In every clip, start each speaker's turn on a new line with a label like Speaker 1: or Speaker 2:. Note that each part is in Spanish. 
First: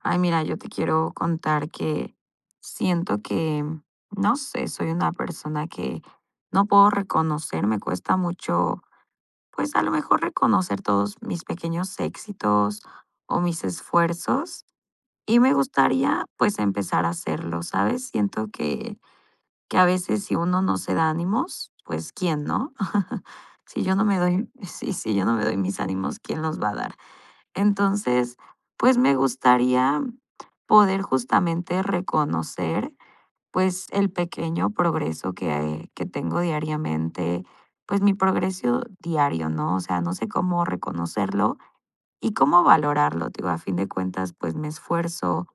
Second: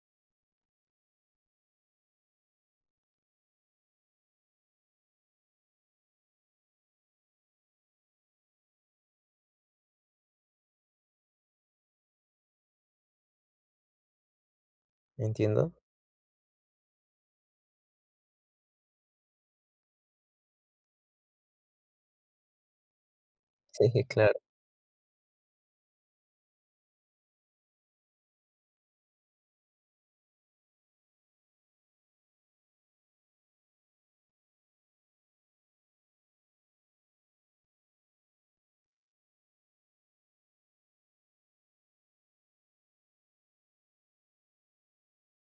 Speaker 1: Ay, mira, yo te quiero contar que siento que, mm, no sé, soy una persona que no puedo reconocer me cuesta mucho, pues, a lo mejor reconocer todos mis pequeños éxitos o mis esfuerzos. Y me
Speaker 2: Entiendo.
Speaker 1: gustaría, pues empezar a hacerlo, ¿sabes? Siento que, que a veces si uno no se da ánimos, pues quién, ¿no? Si yo no
Speaker 2: Sí,
Speaker 1: me
Speaker 2: claro.
Speaker 1: doy si si yo no me doy mis ánimos, ¿quién los va a dar? Entonces, pues me gustaría poder justamente reconocer, pues el pequeño progreso que, ah, eh, que tengo diariamente, pues mi progreso diario, ¿no? O sea, no sé cómo reconocerlo y cómo valorarlo. Te digo, a fin de cuentas, pues, me esfuerzo,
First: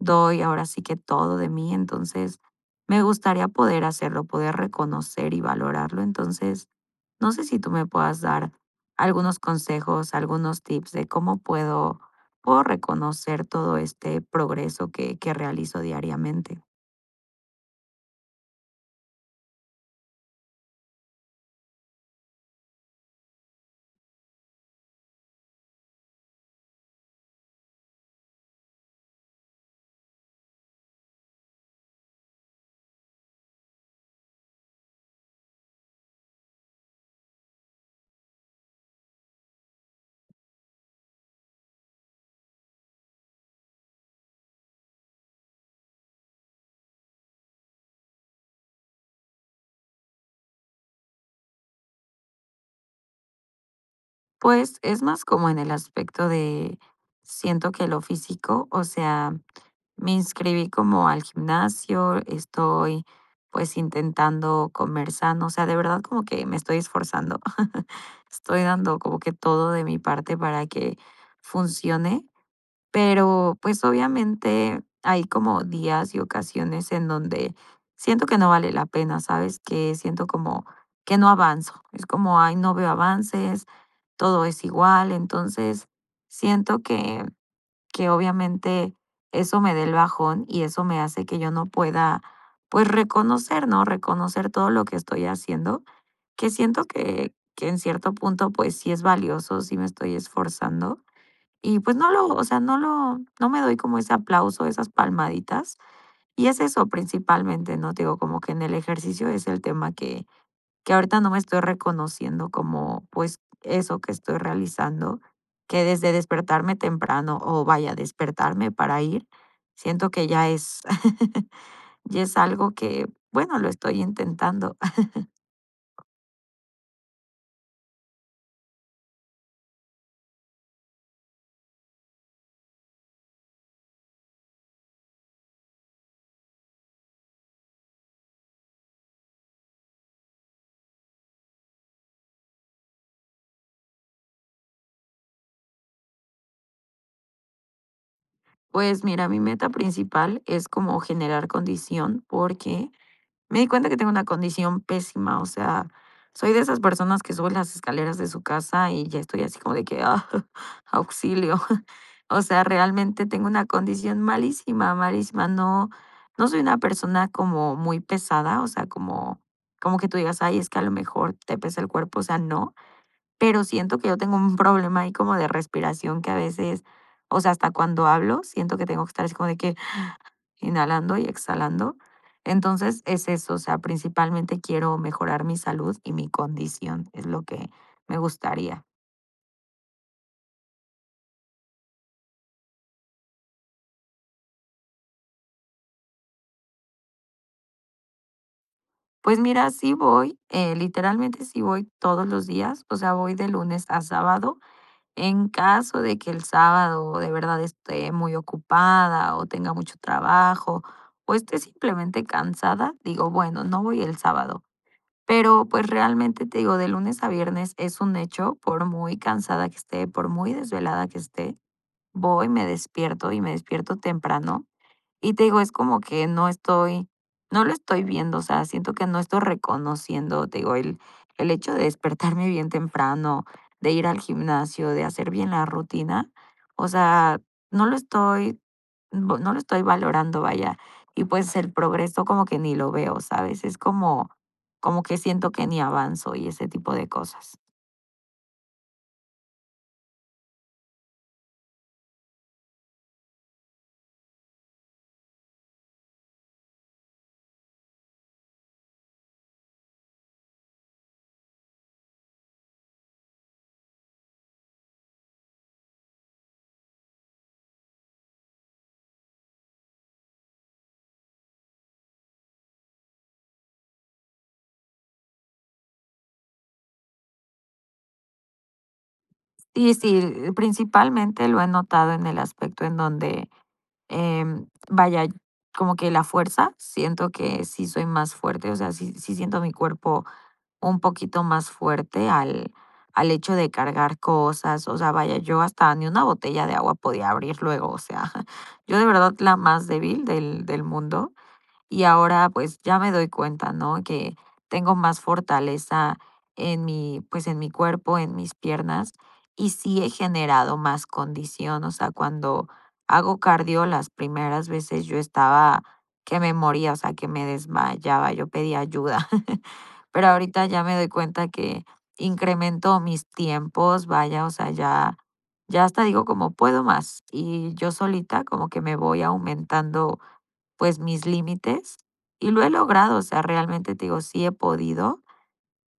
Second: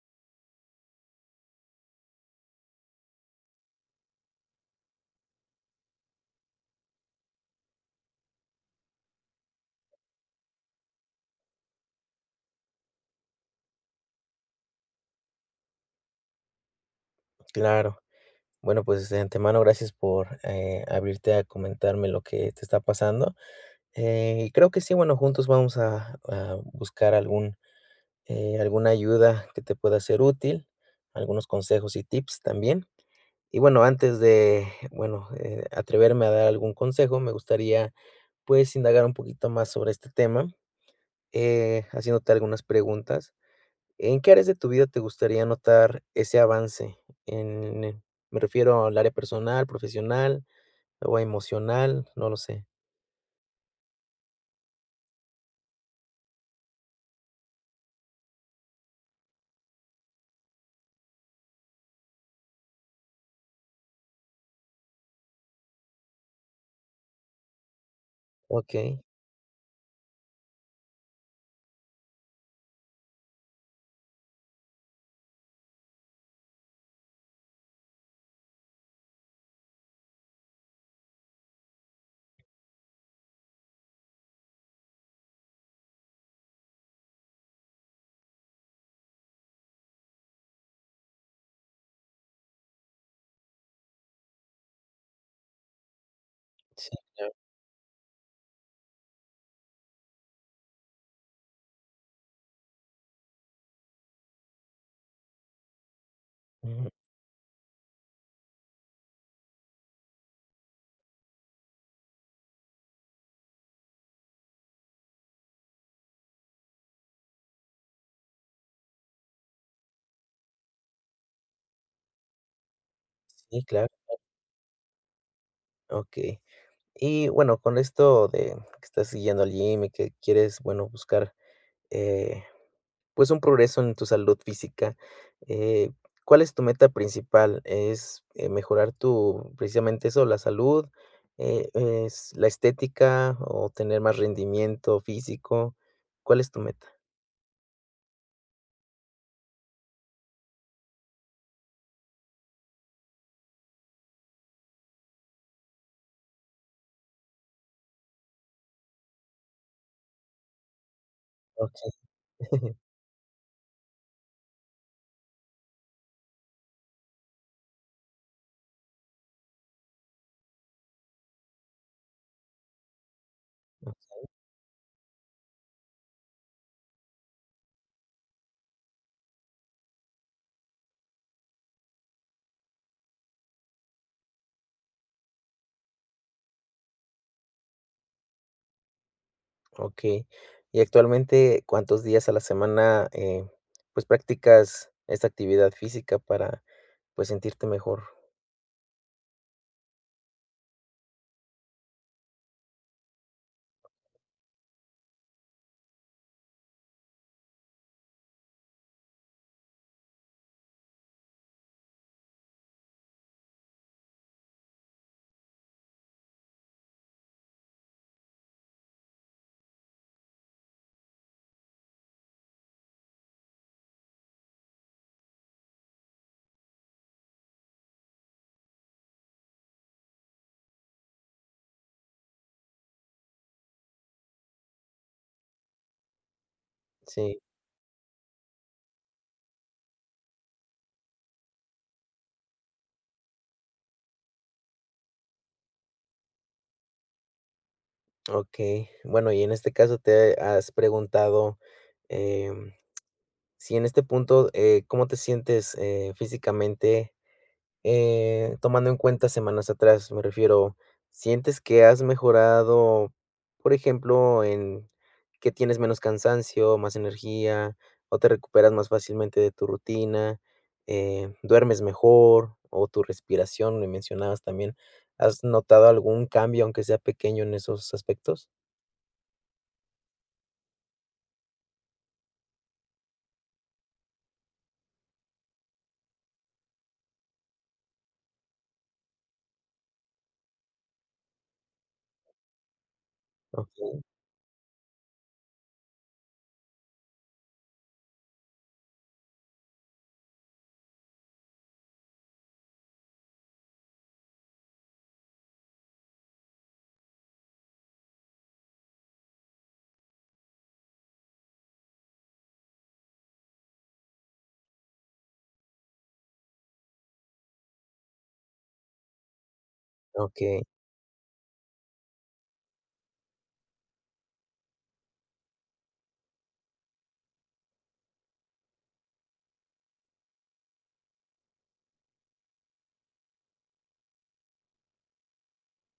Speaker 1: doy ahora sí que todo de mí. Entonces, me gustaría poder hacerlo, poder reconocer y valorarlo. Entonces, no sé si tú me puedas dar algunos consejos, algunos tips de cómo puedo, puedo reconocer todo este progreso que que realizo diariamente.
Speaker 2: Claro. Bueno, pues, de antemano, gracias por, eh, abrirte a comentarme lo que te está pasando. Eh, y creo que sí, bueno, juntos vamos a a buscar algún, eh, alguna ayuda que te pueda ser útil, algunos consejos y tips también. Y bueno antes de bueno, eh, atreverme a dar algún consejo me gustaría, pues, indagar un poquito más sobre este tema, eh, haciéndote algunas preguntas. ¿En qué áreas de tu vida te gustaría notar ese avance? En me refiero al área personal, profesional, o emocional, no lo sé.
Speaker 1: Pues, es más, como en el aspecto de siento que lo físico. O sea, me inscribí como al gimnasio, estoy, pues, intentando comenzando, o sea, de verdad como que me estoy esforzando. Estoy dando
Speaker 2: Okey.
Speaker 1: como que todo de mi parte para que funcione. Pero, pues, obviamente, hay como días y ocasiones en donde siento que no vale la pena, ¿sabes? Que siento como que no avanzo. Es como: "Ay, no veo avances, todo es igual". Entonces, siento que, que obviamente eso me da el bajón y eso me hace que yo no pueda, pues, reconocer, ¿no? Reconocer todo lo que estoy haciendo, que siento
Speaker 2: Sí, claro.
Speaker 1: que que en cierto punto, pues, sí es valioso, sí me estoy esforzando. Y, pues, no lo, o sea, no lo no me doy como ese aplauso, esas palmaditas. Y es eso
Speaker 2: Ujú.
Speaker 1: principalmente, ¿no? Te digo, como que en el ejercicio es el tema que que ahorita no me estoy reconociendo como, pues, eso que estoy realizando, que desde despertarme temprano, o, vaya, despertarme para ir, siento que ya es, ya es algo que, bueno,
Speaker 2: Sí,
Speaker 1: lo
Speaker 2: claro.
Speaker 1: estoy
Speaker 2: [unintelligible]
Speaker 1: intentando.
Speaker 2: Okey. Y bueno, con esto de que estás yendo al gym y que quieres, bueno, buscar, eh, pues, un progreso en tu salud física, eh, ¿cuál es tu meta principal? ¿Es, eh, mejorar tu, precisamente, eso, la salud? Eh, ¿es la estética, o tener más rendimiento físico? ¿Cuál es tu meta?
Speaker 1: Pues mira, mi meta principal es como generar condición, porque me di cuenta que tengo una condición pésima. O sea, soy de esas personas que suben las escaleras de su casa, y ya estoy así como de que: "Ah, auxilio".
Speaker 2: Okey.
Speaker 1: O sea, realmente tengo una condición malísima, malísima. No, no soy una persona como muy pesada, o sea, como como que tú digas: "Ay, es que a lo mejor te pesa el cuerpo", o sea, no. Pero siento que yo
Speaker 2: Okey.
Speaker 1: tengo un problema ahí como de respiración que a veces, o sea, hasta cuando hablo, siento que tengo que estar así como de que inhalando y exhalando. Entonces, es eso. O sea, principalmente quiero mejorar mi salud y mi condición, es lo que me gustaría.
Speaker 2: Okey, y actualmente, ¿cuántos días a la semana, eh, pues, practicas esta actividad física para, pues, sentirte mejor?
Speaker 1: Pues mira, sí voy, eh, literalmente sí voy todos los días. O sea, voy de lunes a sábado. En caso de que el sábado de verdad esté muy ocupada o tenga mucho trabajo. O esté simplemente cansada, digo: "Bueno, no voy el sábado". Pero, pues, realmente, te digo, de lunes a viernes es un hecho, por muy cansada que esté, por muy desvelada que esté, voy, me despierto y me despierto temprano. Y te digo, es como que no estoy no lo estoy viendo, o sea, siento que no estoy reconociendo, te digo, el el hecho de despertarme bien temprano, de ir al gimnasio, de hacer bien la rutina. O sea,
Speaker 2: Sí.
Speaker 1: no lo estoy, mm, p no lo estoy valorando, vaya. Y, pues, el progreso como que ni lo veo, ¿sabes? Es como, como que siento que ni avanzo y ese tipo de cosas.
Speaker 2: Okey, bueno y en este caso, ¿te has preguntado, em, si en este punto, eh, cómo te sientes, eh, físicamente? Eh, tomando en cuenta semanas atrás, me refiero, ¿sientes que has mejorado, por ejemplo, en que tienes menos cansancio, más energía, o te recuperas más fácilmente de tu rutina, eh, duermes mejor, o tu respiración, me mencionabas también, has notado algún cambio aunque sea pequeño en esos aspectos?
Speaker 1: Y, si. Eh, principalmente lo he notado en el aspecto en donde, em, vaya como que ¿la fuerza? siento que sí soy más fuerte. O sea, sí sí siento mi cuerpo un poquito más fuerte al al hecho de
Speaker 2: Okey.
Speaker 1: cargar cosas. O sea, vaya, yo hasta ni una botella de agua podía abrir luego, o sea. Yo de verdad la más débil del del mundo. Y ahora, pues, ya me doy cuenta, ¿no?, que tengo más fortaleza en mi, pues, en mi cuerpo, en mis piernas, y sí he generado más condición. O sea, cuando hago cardio, las primeras veces yo estaba que me moría, o sea, que me desmayaba. Yo pedía ayuda. Pero
Speaker 2: Okey.
Speaker 1: ahorita ya me doy cuenta que incremento mis tiempos, vaya, o sea, ya ya hasta digo como: "Puedo más", y yo solita como que me voy aumentando, pues, mis límites, y lo he logrado. O sea, realmente, te digo, sí he podido,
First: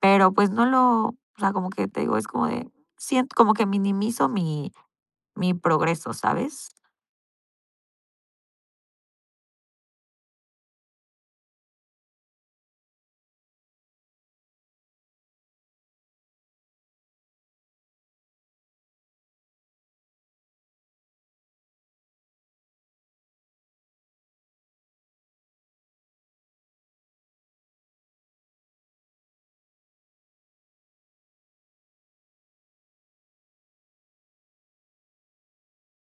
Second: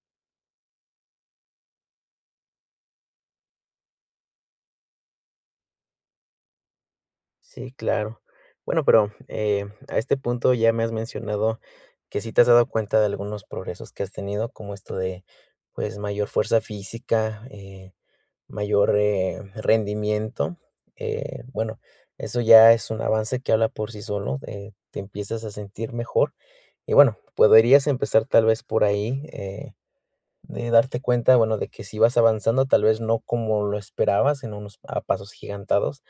Speaker 1: pero, pues no lo o sea, como que te digo, es como de siento como que minimizo mi mi progreso, ¿sabes?
Speaker 2: Sí, claro. Bueno, pero, eh, a este punto ya me has mencionado que sí te has dado cuenta de algunos progresos que has tenido, como esto de, pues, mayor fuerza física, eh, mayor, eh, rendimiento, eh, bueno, eso ya es un avance que habla por sí solo, eh, te empiezas a sentir mejor. Y, bueno, podrías empezar, tal vez, por ahí, eh, de darte cuenta, bueno, de que sí vas avanzando, tal vez, no como lo esperabas, en unos, ah, pasos agigantados,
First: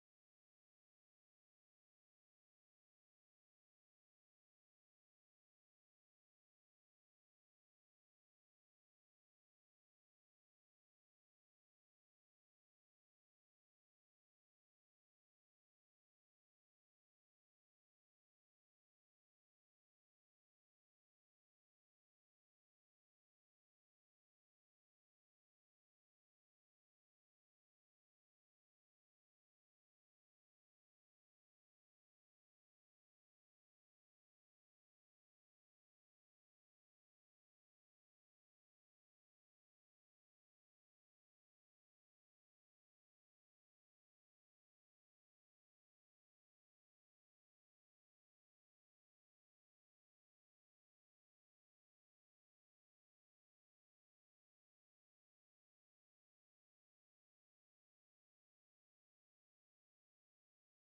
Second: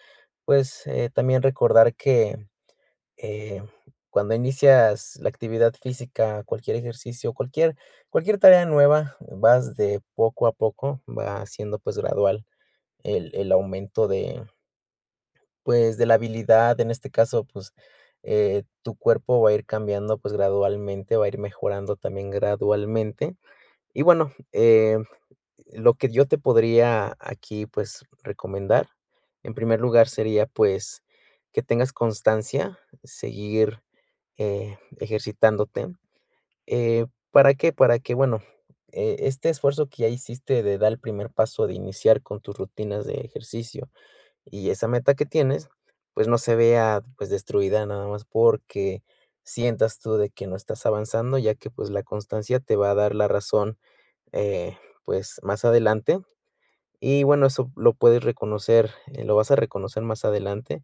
Speaker 2: pues, eh, también recordar que, mm, em, cuando inicias la actividad física, cualquier ejercicio, cualquier cualquier tarea nueva vas de poco a poco, va siendo, pues, gradual el el aumento de pues, de la habilidad en este caso, pues, eh, tu cuerpo va a ir cambiando, pues, gradualmente, va a ir mejorando también gradualmente. Y, bueno, em, lo que yo te podría aquí, pues, recomendar, en primer lugar, sería, pues, que tengas constancia, seguir, eh, ejercitándote, eh, ¿para qué? Para que, bueno, eh, este esfuerzo que ya hiciste de dar el primer paso de iniciar con tus rutinas de ejercicio y esa meta que tienes, pues, no se vea, pues, destruida nada más porque sientas tú de que no estás avanzando, ya que, pues, la constancia te va a dar la razón, eh, pues, más adelante. Y, bueno, eso lo puedes reconocer, eh, lo vas a reconocer más adelante,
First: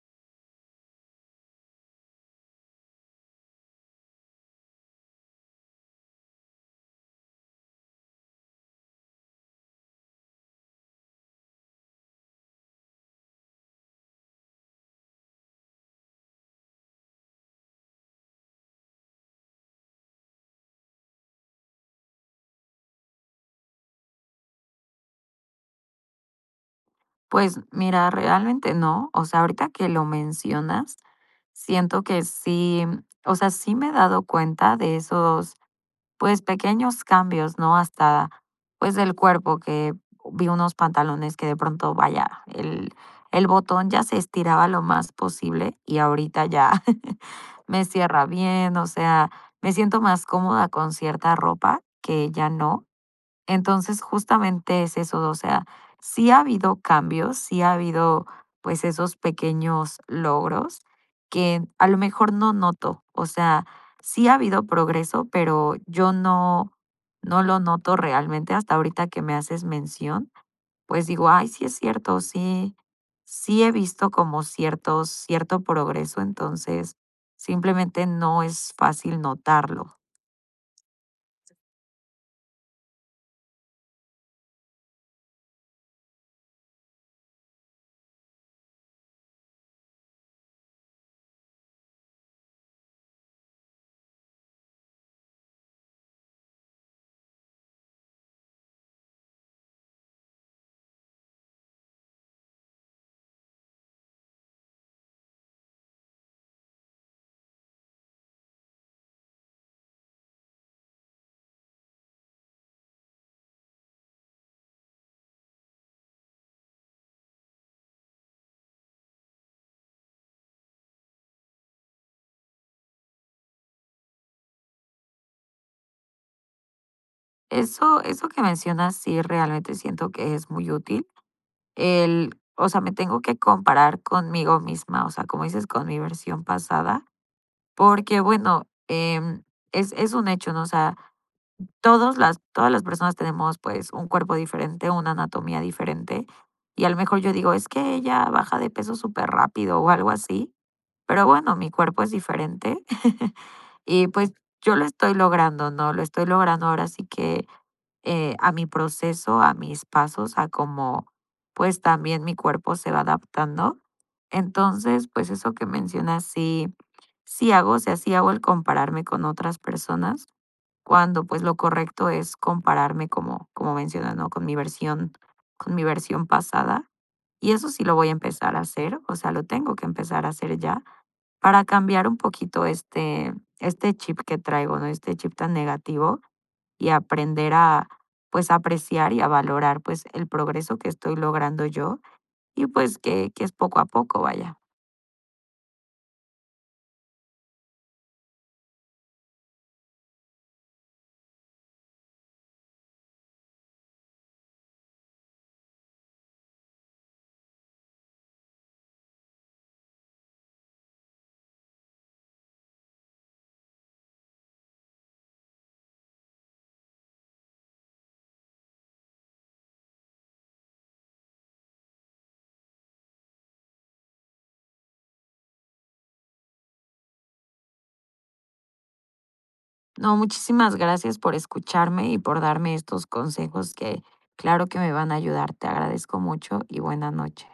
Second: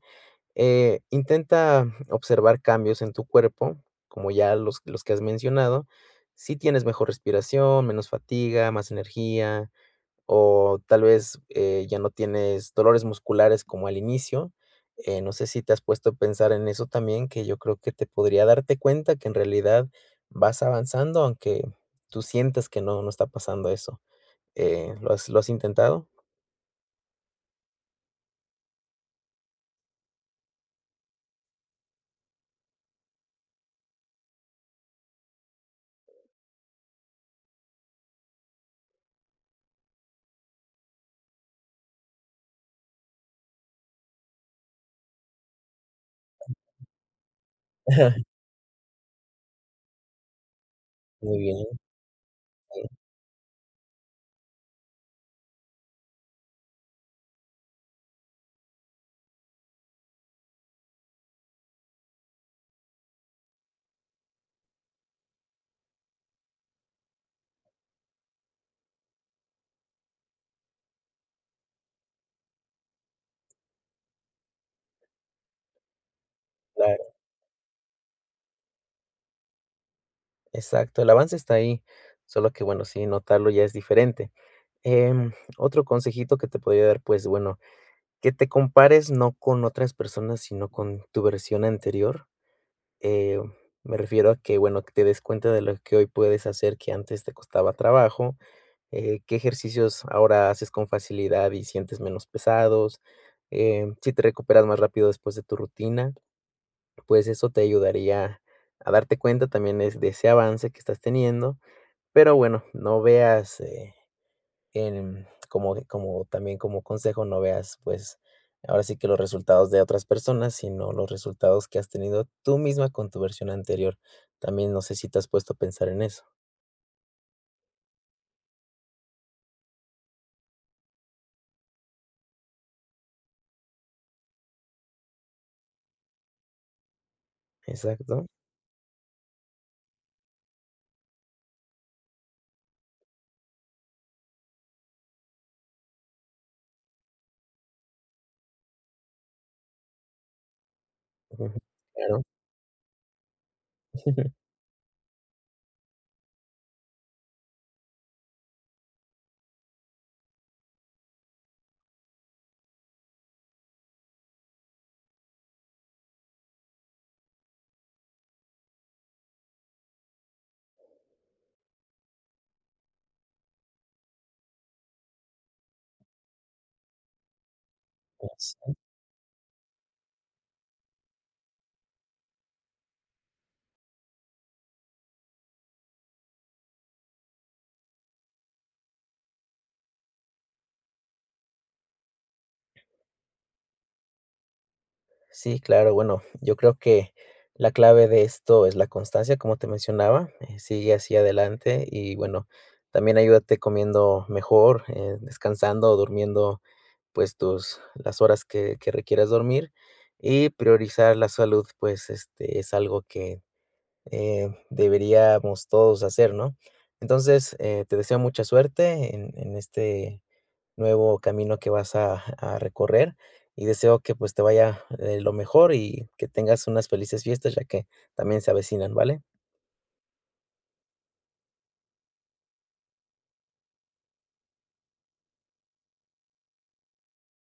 Speaker 2: eh, intenta observar cambios en tu cuerpo, como ya los los que has mencionado, si tienes mejor respiración, menos fatiga, más energía, o tal vez, eh, ya no tienes dolores musculares como al inicio, eh, no sé si te has puesto a pensar en eso también, que yo creo que te podría darte cuenta que en realidad vas avanzando, aunque tú sientas que no, no está pasando eso, eh, ¿lo has lo has intentado?
Speaker 1: Pues mira, realmente no, o sea, ahorita que lo mencionas, siento que sí, o sea, sí me he dado cuenta de esos, pues, pequeños cambios, ¿no? Hasta, pues, del cuerpo que, vi unos pantalones que de pronto, vaya, el, el botón ya se estiraba lo más posible y ahorita ya me cierra bien, o sea, me siento más cómoda con cierta
Speaker 2: Muy bien.
Speaker 1: ropa que ya no.
Speaker 2: [unintelligible]
Speaker 1: Entonces, justamente es eso, o sea, sí ha habido cambios, sí ha habido, pues, esos pequeños logros, que a lo mejor no noto, o sea, sí ha habido progreso, pero yo no, no lo noto realmente hasta ahorita que me haces mención, pues digo: "Ay, sí es cierto, sí, sí he visto como ciertos cierto progreso". Entonces
Speaker 2: Claro.
Speaker 1: simplemente no es fácil notarlo.
Speaker 2: Exacto, el avance está ahí, solo que bueno sí, notarlo ya es diferente, em, otro consejito que te podría dar, pues, bueno, que te compares no con otras personas, sino con tu versión anterior, eh, me refiero a que, bueno, que te des cuenta de lo que hoy puedes hacer que antes te costaba trabajo, eh, qué ejercicios ahora haces con facilidad y sientes menos pesados, em, si te recuperas más rápido después de tu rutina, pues eso te ayudaría a darte cuenta también es de ese avance que estás teniendo. Pero bueno, no veas, eh, en como de como también, como consejo, no veas, pues, ahora sí que los resultados de otras personas, sino los resultados que has tenido tú misma con tu versión anterior, también no sé si te has puesto a pensar en eso.
Speaker 1: Eso eso que mencionas sí realmente siento que es muy útil. El o sea, me tengo que comparar conmigo misma, o sea, como dices con mi versión pasada. Porque,
Speaker 2: Exacto.
Speaker 1: bueno, em, es es un hecho, ¿no?, o sea, todos las todas las personas tenemos, pues un cuerpo diferente, una anatomía diferente. Y a lo mejor yo digo: "Es que ella baja de peso superrápido" o algo así, pero
Speaker 2: Ujú,
Speaker 1: bueno,
Speaker 2: ujú.
Speaker 1: mi cuerpo es
Speaker 2: Claro.
Speaker 1: diferente y, pues, yo lo estoy logrando, ¿no?, lo estoy logrando ahora sí que, eh, a mi proceso, a mis pasos, a cómo pues también mi cuerpo se va adaptando. Entonces, pues eso que mencionas, sí sí hago, o sea, sí hago el compararme con otras personas cuando, pues lo correcto es compararme, como como mencionas, ¿no?, con mi versión con mi versión pasada. Y eso sí lo voy a empezar a
Speaker 2: [unintelligible]
Speaker 1: hacer, o sea, lo tengo que empezar a hacer ya, para cambiar un poquito este este chip que traigo, ¿no?, este chip tan negativo y aprender a, pues a apreciar y a valorar, pues el progreso que estoy logrando yo, y pues que que es poco a poco, vaya.
Speaker 2: Sí, claro. Bueno, yo creo que, la clave de esto es la constancia como te mencionaba, eh, sigue hacia adelante, y bueno, también ayúdate comiendo mejor, eh, descansando o durmiendo, pues tus las horas que que requieras dormir. Y priorizar la salud pues este es algo que, eh, deberíamos todos hacer, ¿no? Entonces, eh, te deseo mucha suerte en en este nuevo camino que vas a a recorrer y deseo que pues te vaya eh, lo mejor y que tengas unas felices fiestas ya que también se avecinan, ¿vale?
Speaker 1: No, muchísimas gracias por escucharme y por darme estos consejos que claro que me van a ayudar. Te agradezco mucho y buena noche.